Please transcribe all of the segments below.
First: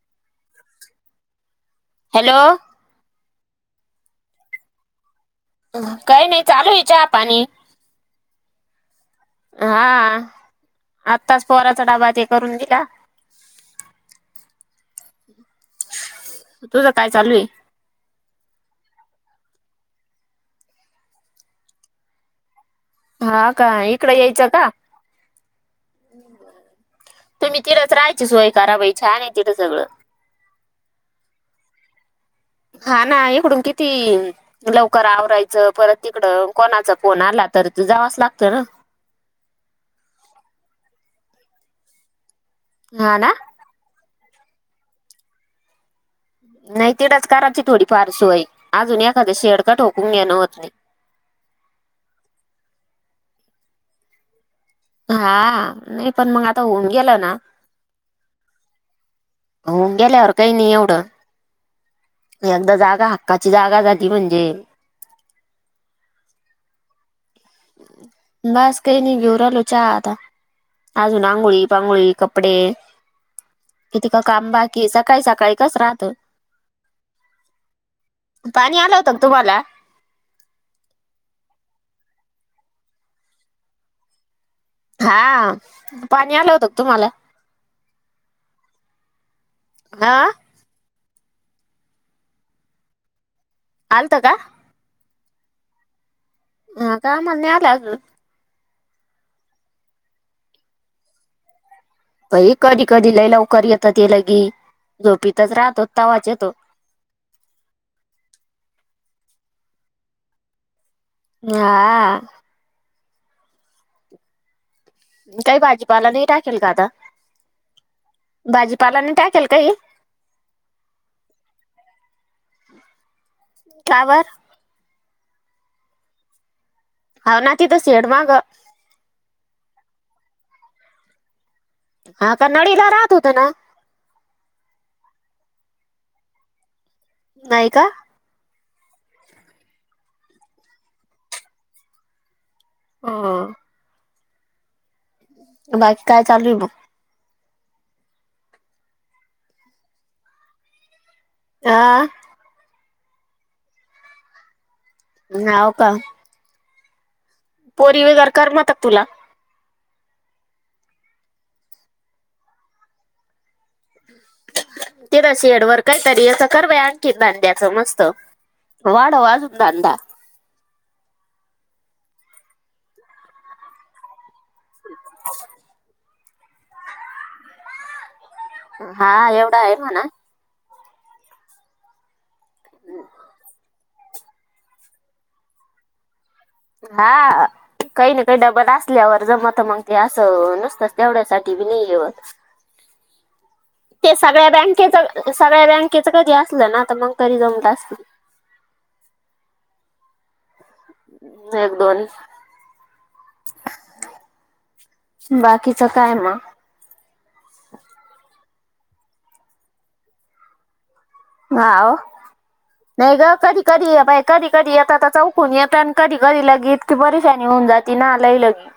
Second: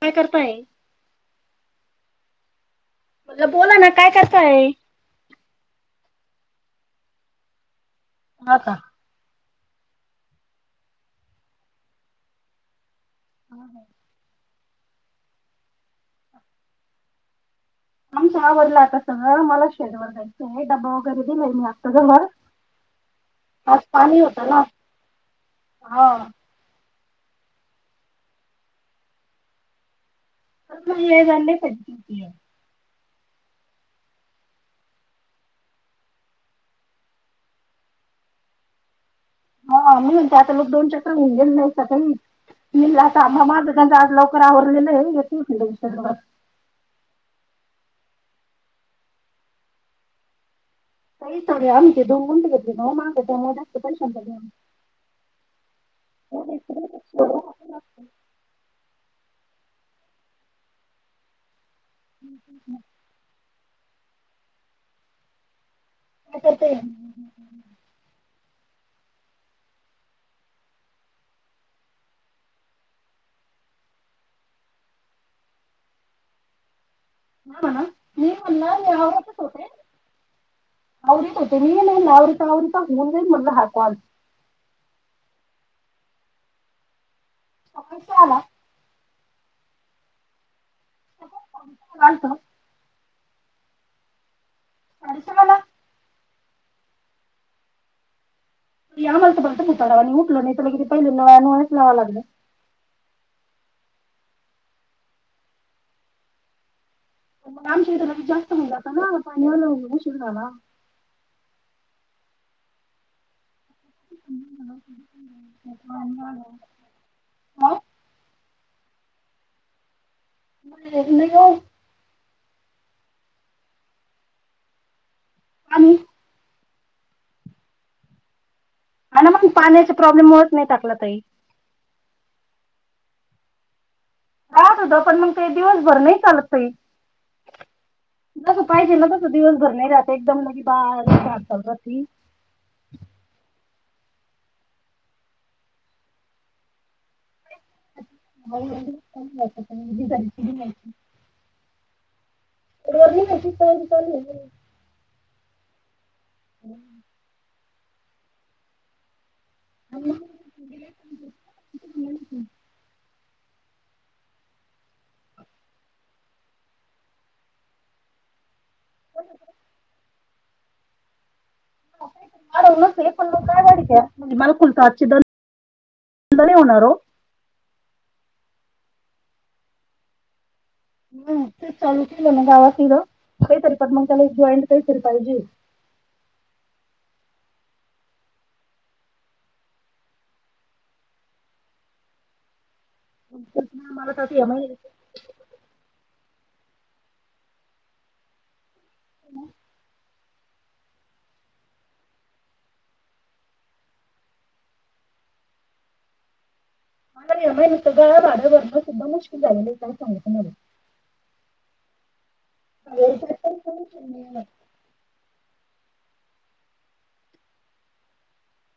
काय करताय. हॅलो! म्हनलं बोला ना काय करताय तुम्ही? काही नाही चालूय चहा पाणी. हा का. हा. आत्ताच पोराचा डब्बा तेन करून दिला. हो. तुझं काय चालू आहे. आमचं आवरला आता सगळं मला शेडवर जा्यायचं ड्बा वगैरे दिला मी आता ग म हा का इकडं यायचं ना का? हा तुम्ही तिथच राहायची सोय करा बाई छान नाही तिथं सगळं. मजने कतीय [inaudible] हा ना इकडुन किती. लवकर आवरायचं परत तिकड कोणाचा फोन आला तर तू जावाच लागतं ना. हा मी म्हते आता मग दोन चकर गेल हा ना [inaudible] आवडेल हे येतील [inaudible] नाही तीतच कराची थोडीफार सोय अजून एखाद शेड का ठोकून घेणं होत नाही. पैच रे आमचे दोु घले माग जास्त पैशां [inaudible] हा नाही पण मग आता होऊन गेलं ना. होऊन गेल्यावर काही नाही एवढं. यंदा जागा हक्काची जागा झाली म्हणजे काय करतय हे? बस काही नाही घेऊन राहीलो चहा आता. अजून आगोळी पांगोळी, कपडे किती का काम बाकी आहे. सकाळी सकाळी कस राहत. हा ना मी म्हणल, पाणी मी आलं होतं का आवारातच तुम्हाला होते. आवरत होते मी. आन आवरीत आवरीत होऊन जाईल म्हणलं हा कॉल. हाव पाणी आलं होतं का तुम्हाला?. सकाळच आला. हा. आलत. आलंत का? आलत आम्हाला. हा का आम्हाला नाही आल अजून. या म्हणतं आ मला तर बोलत आणि उठलं नाही तरग क ते पहिलं नळाला यावं लागलं. बाइ कधी कधी लय लवकर येत ते लगी झोपीतच राहतो तवाच येतो. आमच्या इथ जास्त होऊ जातना पाण्याला हो म्हणून उशीर झाला. हा. काही भाजीपाला पाणी नाही आलं. टाकेल का आता? हो? भाजीपाला नाही टाकेल काही? [unintelligible] का व. आणि हाव ना तिथं शेड माग. म्हणाले की मग पाण्याचा प्रॉब्लेम मुळ नाही टाकल काही. हा. कन्नडीला राहत होत ना? राहत होत पण मग काही दिवसभर नाही चालत काही. नाही का? जस पाहिजे ना, तसं दिवसभर नाही राहत. एकदम बारिक राहती. ह. बाकी काय चालूय मग? [unintelligible] आ. रोरनी नक्की तयारी चालू आहे म्हणल? नाव का. हम. पोरी वगैर करमत का तुला? हम. ह. तिला शेडवर काहीतरी असं करव्हय आणखी दांड्याचं मस्त. वाढव आजून धंदा. वाढवू नक्की. पण काय वाढीव म्हणजे मला कुलता आजच दर लई होणार वो. हा एवढा आहे म्हणा. हम्म ते चालू केलं ना गावापुढं. काहीतरी पण मग त्याला जॉईंट काहीतरी पाहिजे. हां. काही ना काही डबल असल्यावर जमतं मग ते असं नुसतंच तेवढ्यासाठी बी नाही हे होत. मला ते तर आता या सगळ्या महिन्यात बँकेचं अ सगळ्या बँकेचं कधी असलं ना तर मग घरी जाऊन [unintelligible] [unintelligible] एक दोन. बाकीचं काय म? [unintelligible] भाडं भरणं सुद्धा मुश्किल झालेलं आहे काय सांगु तुम्हाला. हाव नाही गं कधी कधी या बायका बी कधी येतात चौ कुणी येतं आणि कधी कधी ल इतकी परेशानी होऊन जाती ना लय लगी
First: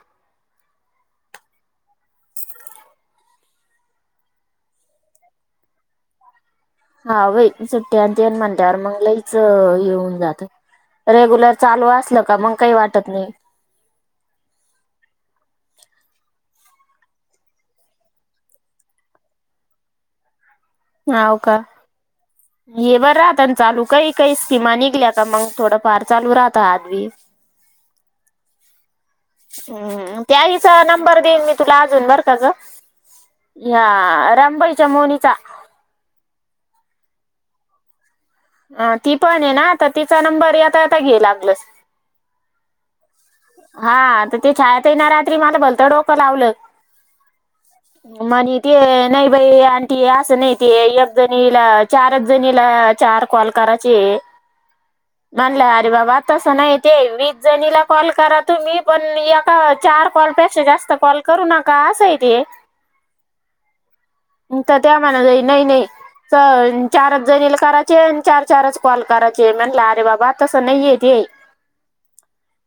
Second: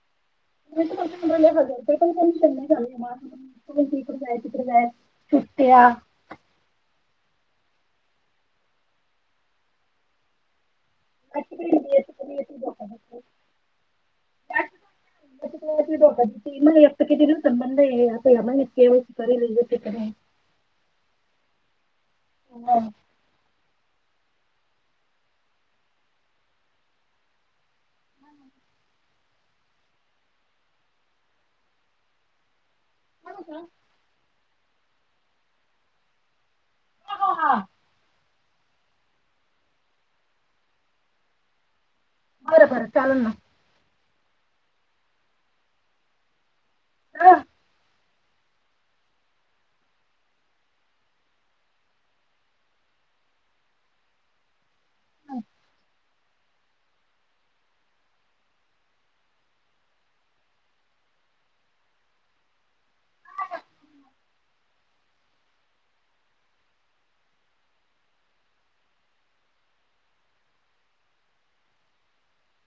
[inaudible] इकडं जात तिकडं जाय सुट्ट्या हां बाई सुट्ट्या आणि ते म्हणल्यावर मंग लयच हे होऊन जातं. रेग्युलर चालू असलं का तिकडे मग काही डोक्यात वाटत नाही. [unintelligible] किती डोकदुखी मला एकतर किती दिवसांनी बंद आहे, [unintelligible] म्हणे के वाया सी करेला येतंय काय नाही. हाव का? ये बरं आतान चालू काही काही स्कीमा निघल्या तर मग थोडंफार चालू राहतं हातबी. हम्म त्याहीचा नंबर देईन मी तुला अजून बरं का गं! बरं या रामबाईच्या मोनीचा. आ अ ती पण हे ना आता तिचा नंबर येता येता घे लागलंस. बरं बरं चाललं ना. हां आता ते छायाताईन रात्री मला भलतं डोकं लावलं. हा म्हणी ते नाही बाई आणि ते असं नाही ते एक जणीला चारच जणीला चार कॉल कराचे. [inaudible] म्हणलं अरे बाबा तसं नाही ते वीस जणीला कॉल करा तुम्ही पण एका चार कॉलपेक्षा जास्त काॅल करू नका असं आहे ते. तर त्या म्हणते नाही नाही. च चारच जणील करायचे आणि चार चारचं कॉल करायचे म्हटलं अरे बाबा तसं नाहीये ते.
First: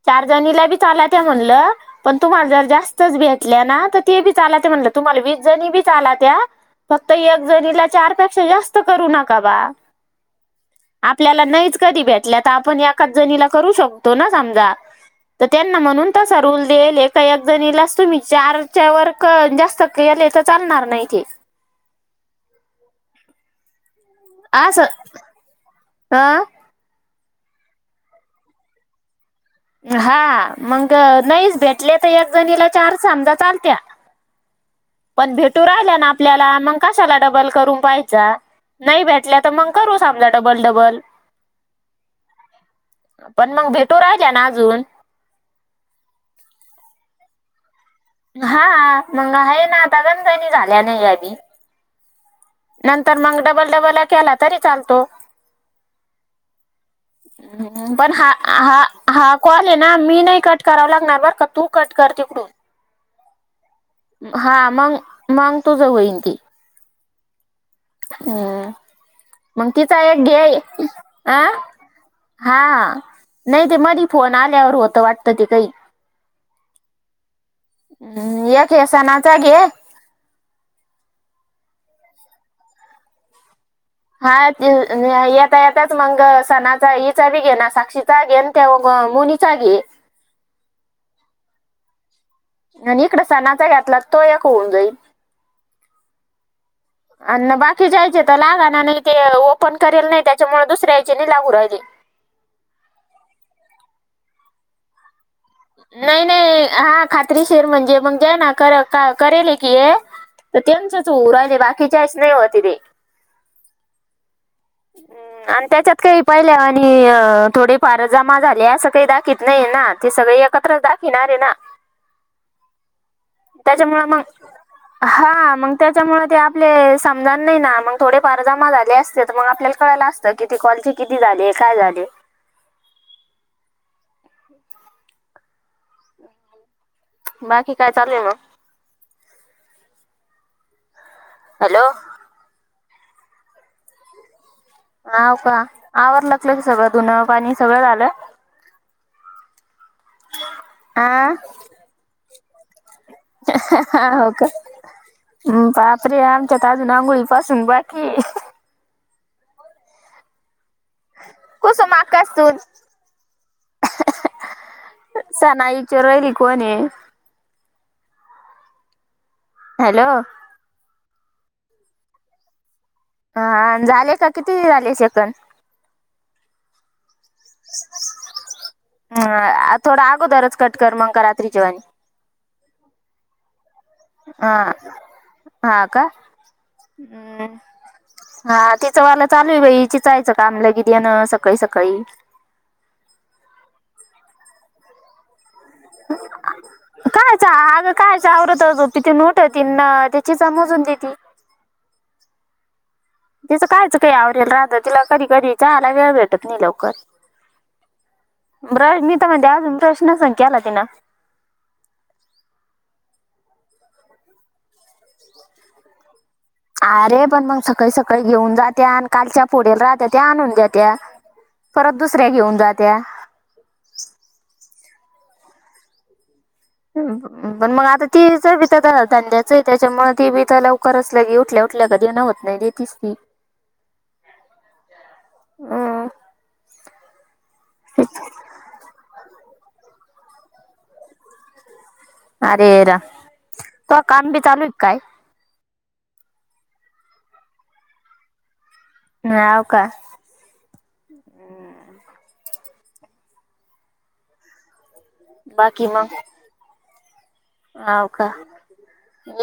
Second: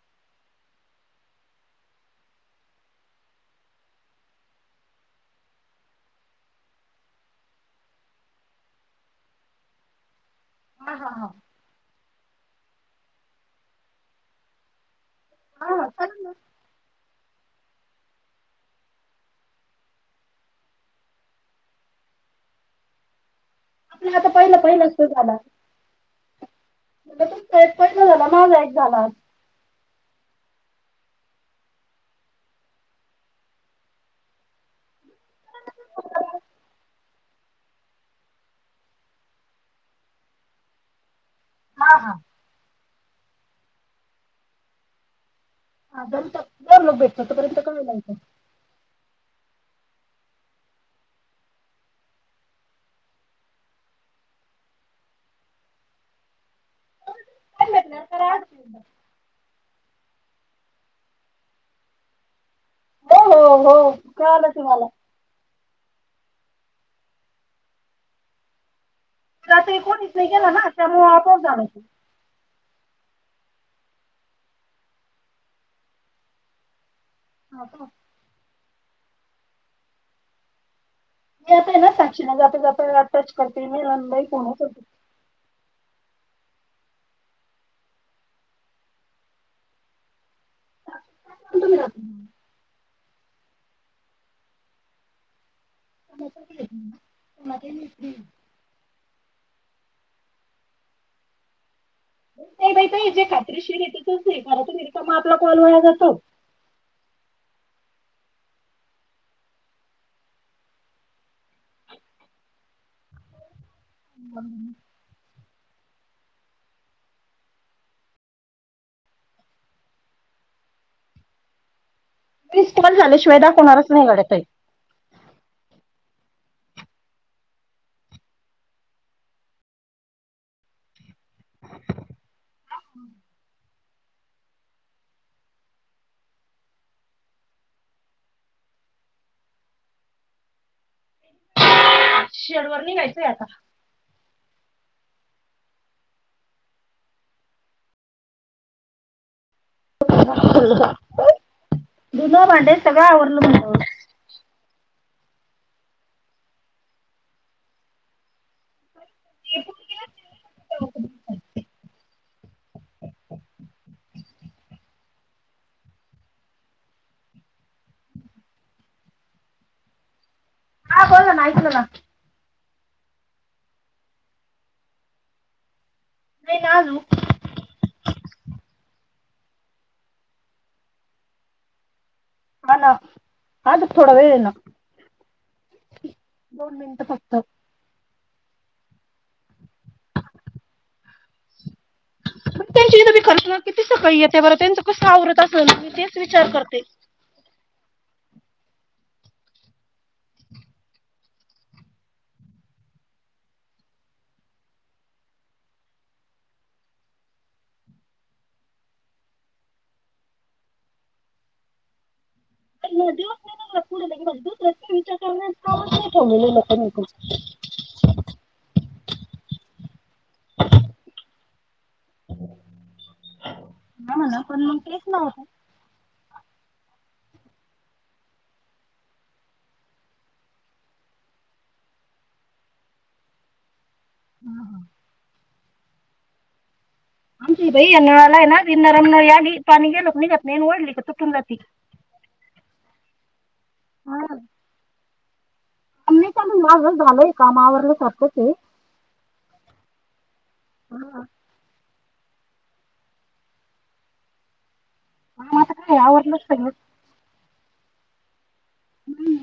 चार जणीला बी चालते म्हणलं. पण तुम्हाला जर जास्तच भेटल्या ना तर ते बी चालतं म्हणलं तुम्हाला वीस जणी बी चालत्या फक्त एक जणीला चारपेक्षा जास्त करू नका बा. हा हा हा आपल्याला नाहीच कधी भेटल्या तर आपण एकाच जणीला करू शकतो ना समजा तर त्यांना हा म्हणून चालेल ना तसा रुल देईले. क एक जणीलाच तुम्ही चारच्या वर क जास्त केले तर चालणार नाही ते. ती आता पहिलं पहिलं [unintelligible] झाला. आ [unintelligible] माझा एक झाला होता. हां मंग नाहीच भेटले तर एक जणीला चार समजा चालत्या. पण भेटू राहिल्या ना आपल्याला मंग कशाला डबल करून पाहायचा? नाही भेटल्या तर मंग करू समजा डबल डबल. हां हां. पण मंग भेटू राहिल्या ना अजून [unintelligible] हां मंग आहे ना आता [unintelligible] झाल्या नाही अबी नंतर मग डबल डबल केला तरी चालतो. [unintelligible] भेटणार पण करा आठ मिनिटं. हा-हा-हा कॉल ना मी नाही कट करावं लागणार बरं का तू कट कर तिकडून. हो-हो. हा मंग-मंग तुझं होईन ते. हम्म मग रात्री तिचा कोणीच एक नाही घे गेला ना त्यामुळं अ आपोआप झालं ते हा नाही ते मधी फोन आल्यावर होतं वाटतं ते काही. [unintelligible] हम्म एक हे सणाचा घे मी आता ना साक्षीला जाता-जाता टच करते मी राणीबाई हा फोन ते उचलती नाही. येता येताच मग सणाचा हिचा बी घे साक्षीचा घेन ते मोनिचा घे. [unintelligible] अन इकडे सणाचा घेतला तो ऐक होऊन जाईल. कोणाला अन काही नाही फ्री. बाकीच्याचे त लागा ना नाही ते ओपन करेल नाही त्याच्यामुळे दुसऱ्याचे नाही लागू राहिले. नाही बाई ताई जे खात्रीशीर तिथेच सही करा तुम्ही. रिकामा आपला कॉल वाया जातो नाही-नाही हा खात्री शीर म्हणजे मग जेन्ह कर करेल की हे. त त्यांचच होऊ राहिल बाकीच्याच नाही होत ते. [unintelligible] अन त्याच्यात काही पहिल्यावाणी अ थोडेफार जमा झाले असं काही दाखत नाही ना ते सगळे एक एकत्रच दाखीवणार ना वीस कॉल झाल्याशिवाय दाखवणारच त्याच्यामुळं नाही मंग गड्या ताई हा मग त्याच्यामुळे ते आपले समजाणार नाही ना मग थोडेफार जमा झाले असते तर मग आपल्याला कळल असत किती कॉलचे किती झाले काय झाले. [unintelligible] बाकी काय चालू मग? हॅलो. शणवारी निघायचं आता. हाव का आवार की सगळं धुन पाणी सगळं झालं? हा धुण भांडे सगळं आवरलं म्हणनल. हा हो का. हम्म बापरे आमच्यात अजून आंघोळी पासून बाकी आहे. [unintelligible] कुसुमआक्काची सून सना इचारू राहिली कोण आहे? हॅलो. हा बोलला ना [unintelligible] हा झाले का किती झाले सेकंद? नाही अजून. हम्म थोडा आगोदरच कट कर मं रात्रीच्या वाणी. हाणा. अजून थोडा वेळ. हां हा का दोन मिनिटं फक्त [unintelligible] हा तिचं वाला चालू आहे बाई चिचायचं कामलंगी येणं सकाळी-सकाळी. पण त्यांची इथं बी खरंच ना किती सकाळी येते बरं त्यांच कसं आवरत असल मी तेच विचार करते. कायच आगं कायच आवरत झोपेतून उठती त्या चीचा मोजुन देती. तिचं कायचं काही आवरेल राहतं तिला कधी-कधी चहायला वेळ भेटत नाही लवकर. ब्रश मी त म्हणते, अजून ब्रश नसन केला तिनं. [unintelligible] आरे पण मंग सकाळी सकाळी घेऊन जात्या आणि कालच्या फोडेल राहत्या त्या आणून देत्या. परत दुसऱ्या घेऊन जात्या. आमाला पण मंग तेच लावता. हुं हु. पण मग आता तिचं बी त ध धंद्याचंय त्याच्यामुळे ती बि त लवकर असल्या की उठल्या उठल्या कधी न देन होत नई दि तीसरी. अं ह. अ. आमची बई नळालायनं ती नरम नळी आली, पाणी गेलं का नीघत नई अन् ओढली का तुटून जाती. अरे रा तूआ काम बी चालूय काय? अन् नईच अजुन माझं झालंय काम आवरल्यासारखंचे. ह्याव का. हा. काम आता बाकी काय मंग, आवरलं सगळं हाव का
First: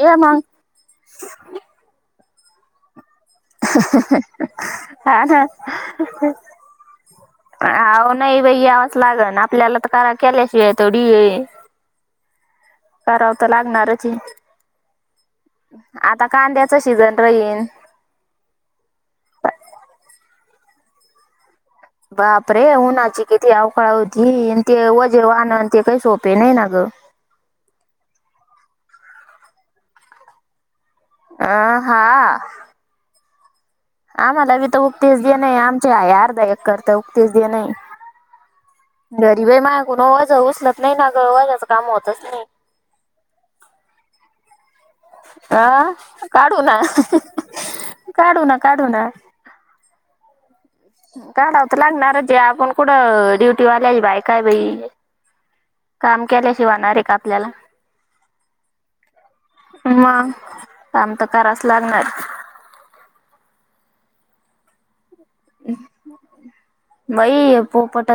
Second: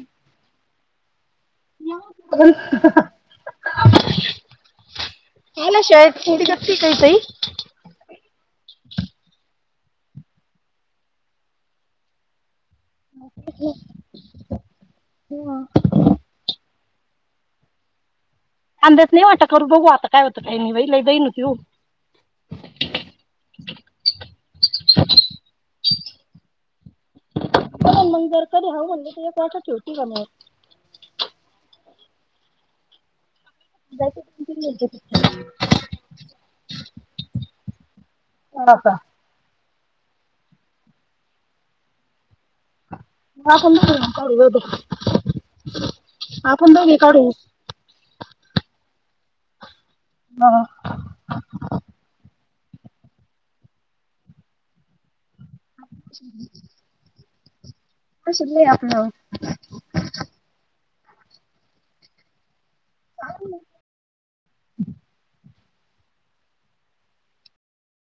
ये मंग. [inaudible] [unintelligible] [unintelligible] हा ना. ठीके तई. आव नई बई यावचं लागन आपल्याला त करा केल्याशिवाय थोडीये. कराव त लागणारचे. आता कांद्याच सीजन राईन. कांद्याचा नई वाटा करू बघू आता काय होतं काय नई बाई लई दैन होती ओ. बाप रे उन्हाची किती अवकाळा होती अण ते वजे वाहनं अन् ते काई सोपे नई ना ग. पहान मंग जर कधी हाव म्हणली त एक वाटा ठीऊ तीघं मीळुन. अ हा. जायचं दोन तीन आम्हाला बी त मिनिटं उक्तेच तिथे. देनये, आमचे आहे अर्धा एकरतं उक्तेच देनये. [unintelligible] घरी होय मायाकुन ओझं उचलत नईना ग, वझ्याच काम होतच नई. माह कडनं भरुन काढु ओझं. अं काढू ना, काढू काढू ना काढू ना. म ह. अं काढाव त लागणारचे आपण कुडं ड्युटीवाल्याई बायकाय बई. काम केल्याशि होणारेक आपल्याला. नशीब नी आपलं. मंग काम त करावच लागणारे. बाई पोपट